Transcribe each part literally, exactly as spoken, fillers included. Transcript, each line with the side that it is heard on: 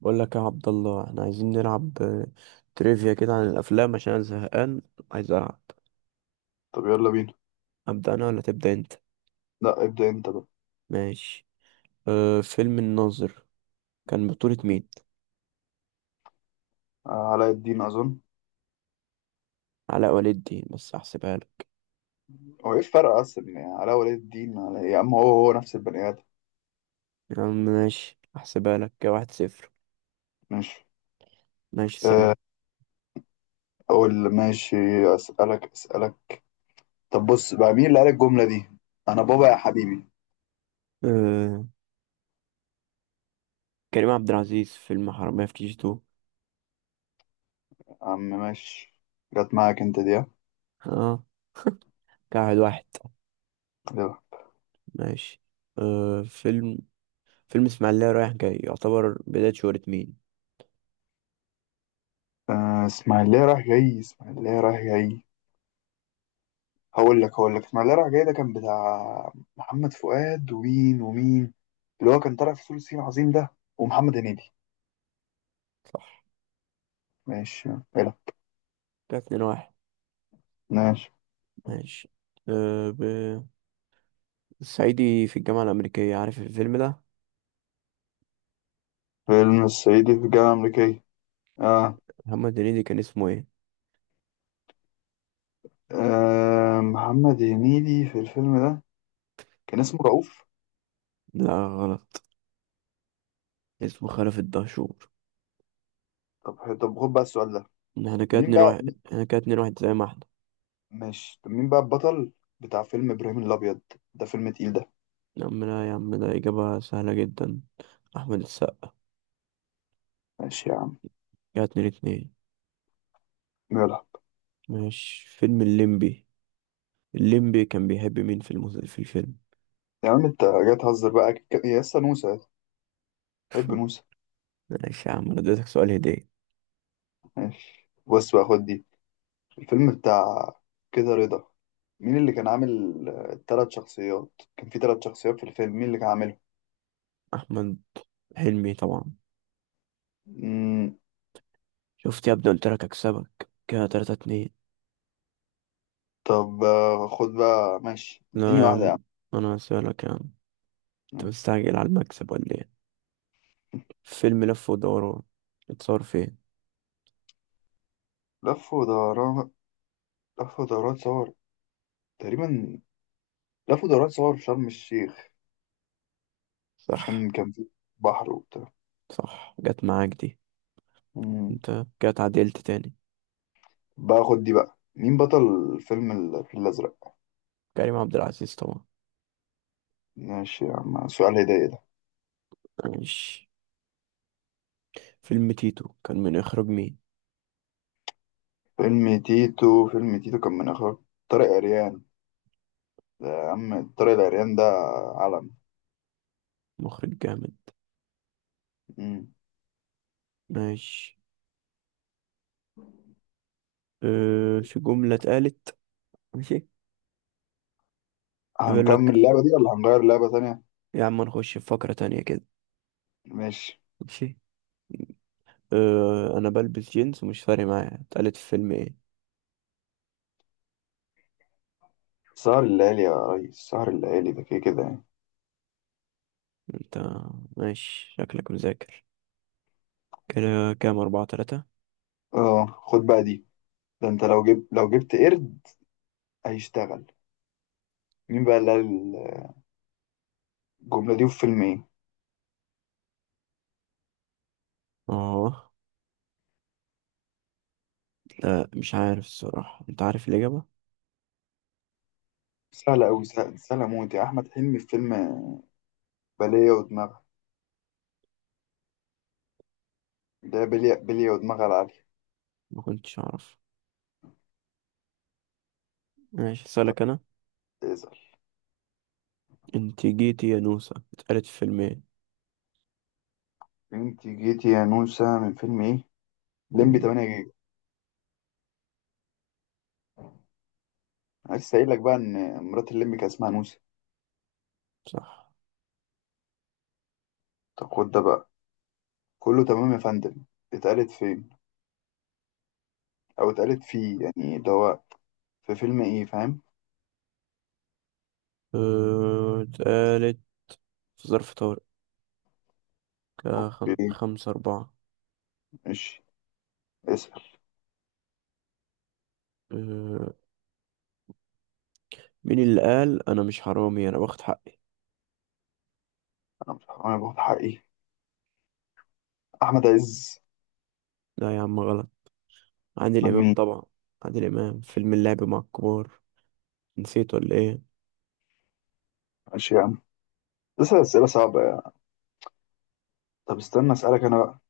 right: بقول لك يا عبد الله، احنا عايزين نلعب آه، تريفيا كده عن الافلام عشان انا زهقان عايز العب.
left: طب يلا بينا.
right: ابدا انا ولا تبدا انت؟
left: لا ابدأ انت بقى.
right: ماشي. أه فيلم الناظر كان بطولة مين؟
left: آه، علاء الدين اظن.
right: علاء ولي الدين، بس احسبها لك.
left: هو ايه الفرق اصلا يعني علاء ولي الدين على إيه؟ يا عم هو هو نفس البني ادم.
right: يا عم ماشي، احسبها لك كده واحد صفر.
left: ماشي.
right: ماشي سهل.
left: آه، اقول ماشي. اسالك اسالك طب بص بقى، مين اللي قال الجملة دي: انا بابا يا حبيبي؟
right: أه كريم عبد العزيز، فيلم حرامية في كي جي تو.
left: يا عم ماشي. جت معاك انت دي ها؟
right: اه كده واحد واحد.
left: يلا.
right: ماشي، أه فيلم فيلم اسماعيلية رايح جاي يعتبر بداية شهرة مين؟
left: آه، اسماعيلية رايح جاي اسماعيلية رايح جاي هقول لك هقول لك اسماعيلية رايح جاي ده كان بتاع محمد فؤاد ومين ومين، اللي هو كان طالع في فول الصين العظيم ده، ومحمد هنيدي.
right: صح،
left: ماشي. يلا.
right: كده اتنين واحد.
left: ماشي.
right: ماشي، أه ب... الصعيدي في الجامعة الأمريكية، عارف الفيلم ده؟
left: فيلم الصعيدي في الجامعة الأمريكية. آه.
right: محمد هنيدي كان اسمه ايه؟
left: آه محمد هنيدي في الفيلم ده كان اسمه رؤوف.
right: لا غلط، اسمه خلف الدهشور.
left: طب ح- طب خد بقى السؤال ده.
right: احنا كده
left: مين
right: اتنين
left: بقى؟
right: واحد احنا كده اتنين واحد زي ما احنا.
left: ماشي، طب مين بقى البطل بتاع فيلم إبراهيم الأبيض؟ ده فيلم تقيل ده.
right: يا عم لا يا عم، ده إجابة سهلة جدا، أحمد السقا.
left: ماشي يا عم.
right: كده اتنين اتنين.
left: يلا.
right: ماشي، فيلم الليمبي، الليمبي كان بيحب مين في المس... في الفيلم؟
left: يا عم أنت جاي تهزر بقى، أكيد كان- يا لسه نوسة، حب نوسة.
right: ماشي يا عم، انا اديتك سؤال هدية،
left: ماشي، بص بقى خد دي. الفيلم بتاع كده رضا، مين اللي كان عامل الثلاث شخصيات؟ كان في ثلاث شخصيات في الفيلم، مين اللي كان
right: احمد حلمي طبعا.
left: عاملهم؟
right: شفت يا ابني، قلت لك اكسبك كده تلاتة اتنين.
left: طب آه، خد بقى ماشي، اديني
right: لا يا
left: واحدة
right: عم،
left: يا
right: انا هسألك يا عم، انت
left: عم.
right: مستعجل على المكسب ولا ايه؟ فيلم لف ودوران اتصور فين؟
left: لف ودوران. لف ودوران صور تقريبا لف ودوران صور في شرم الشيخ،
right: صح.
left: عشان كان في بحر وبتاع.
right: صح، جت معاك دي.
left: مم.
right: انت كده اتعدلت تاني.
left: بقى خد دي، بقى مين بطل فيلم الفيل الأزرق؟
right: كريم عبد العزيز طبعا.
left: ماشي يا عم، سؤال هداية ده.
right: ماشي، فيلم تيتو كان من اخراج مين؟
left: فيلم تيتو فيلم تيتو كان من إخراج طارق عريان. ده يا عم طارق العريان ده علم.
right: مخرج جامد.
left: مم.
right: ماشي، أه في جملة اتقالت. ماشي، يقول
left: هنكمل
right: لك
left: اللعبة دي ولا هنغير لعبة تانية؟
right: يا عم، نخش في فقرة تانية كده.
left: ماشي.
right: ماشي، أه أنا بلبس جينز ومش فارق معايا اتقالت في فيلم إيه؟
left: سهر الليالي يا ريس، سهر الليالي ده كده كده يعني.
right: أنت ماشي، شكلك مذاكر كده، كام أربعة تلاتة.
left: اه خد بقى دي. ده انت لو جبت لو جبت قرد هيشتغل. مين بقى اللي قال الجملة دي في فيلم ايه؟
right: أه لا مش عارف الصراحة، أنت عارف الإجابة.
left: سهلة أوي سهلة, سهلة موت يا أحمد حلمي في فيلم بلية ودماغها اللي هي بلية بلية ودماغها العالية.
right: ما كنتش أعرف. ماشي
left: طب
right: أسألك أنا،
left: اسأل.
right: انت جيتي يا نوسة اتقالت في فيلمين.
left: انت جيتي يا نوسة من فيلم ايه؟ ليمبي
right: مم.
left: تمانية جيجا. أنا لسه قايل لك بقى إن مرات الليمبي كان اسمها نوسة.
right: صح.
left: طب خد ده بقى: كله تمام يا فندم، اتقالت فين؟ أو اتقالت فيه يعني ده هو، في فيلم ايه فاهم؟
right: اه، اتقالت في ظرف طارق، كا خم...
left: اوكي،
right: خمسة أربعة.
left: ماشي، اسأل.
right: اه، مين اللي قال أنا مش حرامي أنا باخد حقي؟
left: أنا مش- أنا باخد حقي، أحمد عز.
right: لا يا عم غلط، عادل
left: من
right: إمام
left: مين؟
right: طبعا، عادل إمام فيلم اللعب مع الكبار، نسيت ولا إيه؟
left: ماشي يا عم، بس أسئلة صعبة يعني. طب استنى أسألك أنا بقى.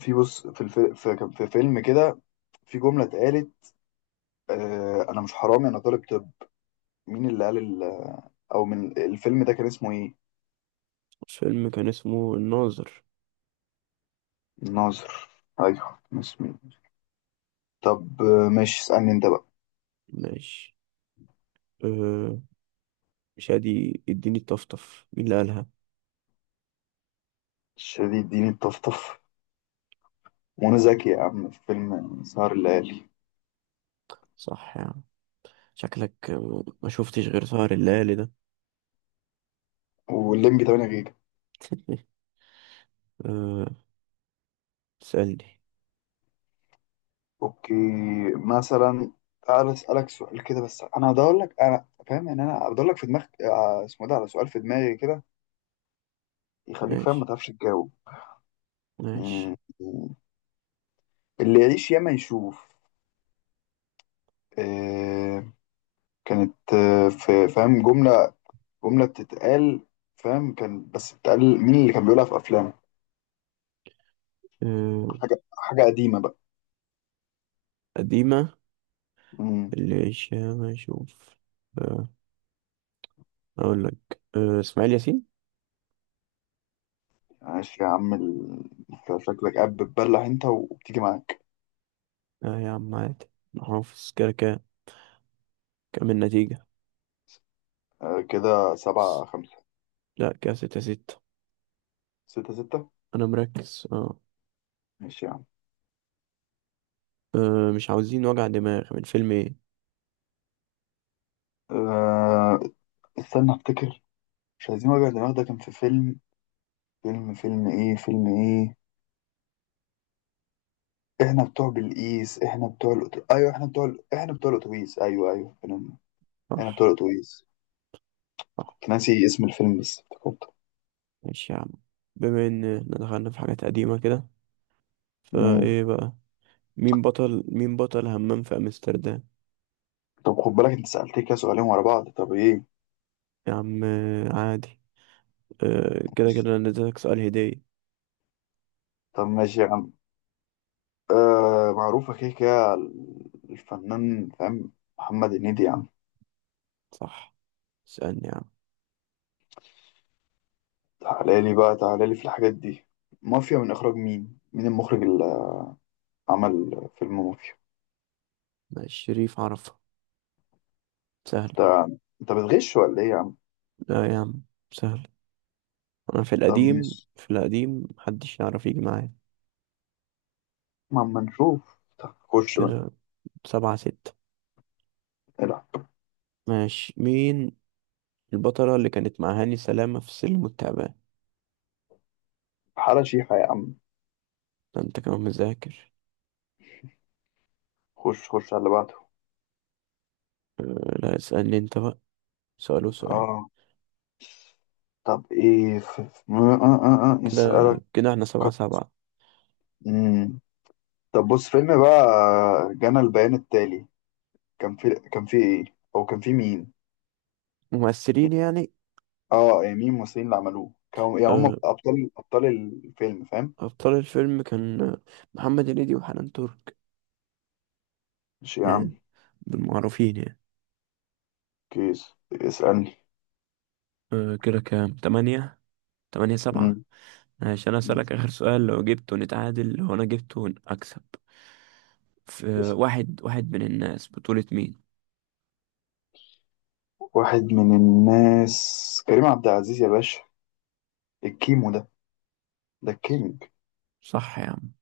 left: في بص في الف... في... كان في فيلم كده، في جملة اتقالت: آه أنا مش حرامي أنا طالب. طب مين اللي قال ال... أو من الفيلم ده كان اسمه إيه؟
right: الفيلم كان اسمه الناظر.
left: الناظر. أيوه كان اسمه إيه؟ طب آه، ماشي، اسألني أنت بقى.
right: ماشي، اه، مش هادي اديني الطفطف، مين اللي قالها؟
left: شديد، اديني الطفطف، وأنا ذكي، يا عم في فيلم سهر الليالي
right: صح يا عم، شكلك اه، ما شفتش غير سهر الليالي ده.
left: والليمبي تمانية جيجا.
right: اه، تسألني.
left: أوكي. مثلا تعالى أسألك سؤال كده، بس أنا هدور لك. أنا فاهم يعني، أنا هدور لك في دماغك آه، اسمه ده، على سؤال في دماغي كده يخليك فاهم ما
right: ماشي،
left: تعرفش تجاوب.
right: ماشي.
left: مم. اللي يعيش ياما يشوف. آه كانت آه في فاهم جملة، جملة بتتقال، فاهم كان بس بتتقال، مين اللي كان بيقولها في أفلام؟
right: أه
left: حاجة حاجة قديمة بقى.
right: قديمة.
left: مم.
right: اللي شام أشوف. أه أقول لك أه إسماعيل ياسين.
left: عاش يا عم ال... أنت شكلك قاعد بتبلح أنت وبتيجي معاك.
right: أه يا عم عادي، أنا حافظ كده كده. كام النتيجة؟
left: آه كده سبعة خمسة.
right: لا، كده ستة ستة.
left: ستة ستة.
right: أنا مركز أه
left: ماشي يا عم.
right: أه مش عاوزين وجع دماغ من فيلم إيه؟
left: آه استنى أفتكر. مش عايزين وجع دماغ، ده كان في فيلم فيلم فيلم إيه فيلم إيه احنا بتوع بالقيس احنا بتوع الأتو... ايوه احنا بتوع ال... احنا بتوع الاتوبيس، ايوه ايوه، احنا إحنا بتوع
right: صح،
left: الاتوبيس.
right: صح.
left: كنت ناسي اسم الفيلم بس افتكرته.
right: ماشي يا عم، بما إن دخلنا في حاجات قديمة كده،
left: أمم.
right: فإيه بقى؟ مين بطل مين بطل همام في أمستردام؟
left: طب خد بالك انت سألتني كده سؤالين ورا بعض. طب ايه
right: يا عم، آه، عادي، أه كده
left: ماشي.
right: كده أنا اديتك سؤال هدية.
left: طب ماشي يا عم، آه معروفة كده كده، الفنان فاهم، محمد هنيدي يا عم.
right: صح، اسألني يا عم.
left: تعالى لي بقى، تعالى لي في الحاجات دي. مافيا من اخراج مين؟ مين المخرج اللي عمل فيلم مافيا؟
right: ماشي، شريف عرفة، سهل.
left: انت انت بتغش ولا ايه يا عم؟
right: لا يا عم، سهل، أنا في
left: طب
right: القديم
left: ماشي،
right: في القديم محدش يعرف يجي معايا.
left: ما اما نشوف، طب خش
right: كده سبعة ستة.
left: بقى.
right: ماشي، مين البطلة اللي كانت مع هاني سلامة في سلم والتعبان؟
left: حالة شيحة يا عم.
right: ده أنت كمان مذاكر.
left: خش خش على اللي بعده.
right: أه، لا اسألني أنت بقى، سؤال وسؤال،
left: اه طب ايه ف... ف- م- آه آه آه. آه،
right: كده
left: نسألك.
right: كده احنا سبعة سبعة.
left: مم. طب بص فيلم بقى، جانا البيان التالي، كان في، كان في ايه او كان في مين؟
right: ممثلين يعني؟
left: اه إيه مين الممثلين اللي عملوه، كانوا يعني هم
right: أه،
left: ابطال، ابطال الفيلم فاهم؟
right: أبطال الفيلم كان محمد هنيدي وحنان ترك
left: ماشي يا
right: يعني،
left: عم.
right: بالمعروفين يعني.
left: كيس اسألني.
right: أه، كده كام تمانية، تمانية سبعة.
left: مم.
right: عشان أسألك آخر سؤال، لو جبته نتعادل، لو أنا جبته أكسب. في
left: اسأل.
right: واحد واحد من الناس، بطولة مين؟
left: واحد من الناس، كريم عبد العزيز يا باشا، الكيمو ده، ده الكينج.
right: صح يا عم.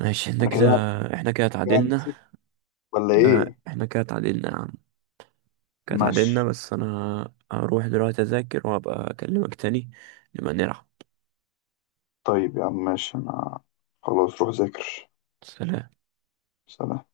right: ماشي، احنا
left: انا
right: كده
left: كده
right: احنا كده
left: كده
right: اتعادلنا.
left: نسيت ولا
right: لا
left: ايه؟
right: احنا كده اتعادلنا يا عم، كده
left: ماشي.
right: اتعادلنا بس أنا هروح دلوقتي أذاكر وأبقى أكلمك تاني، نبقى نلعب.
left: طيب يا عم ماشي، انا خلاص روح ذاكر.
right: سلام.
left: سلام.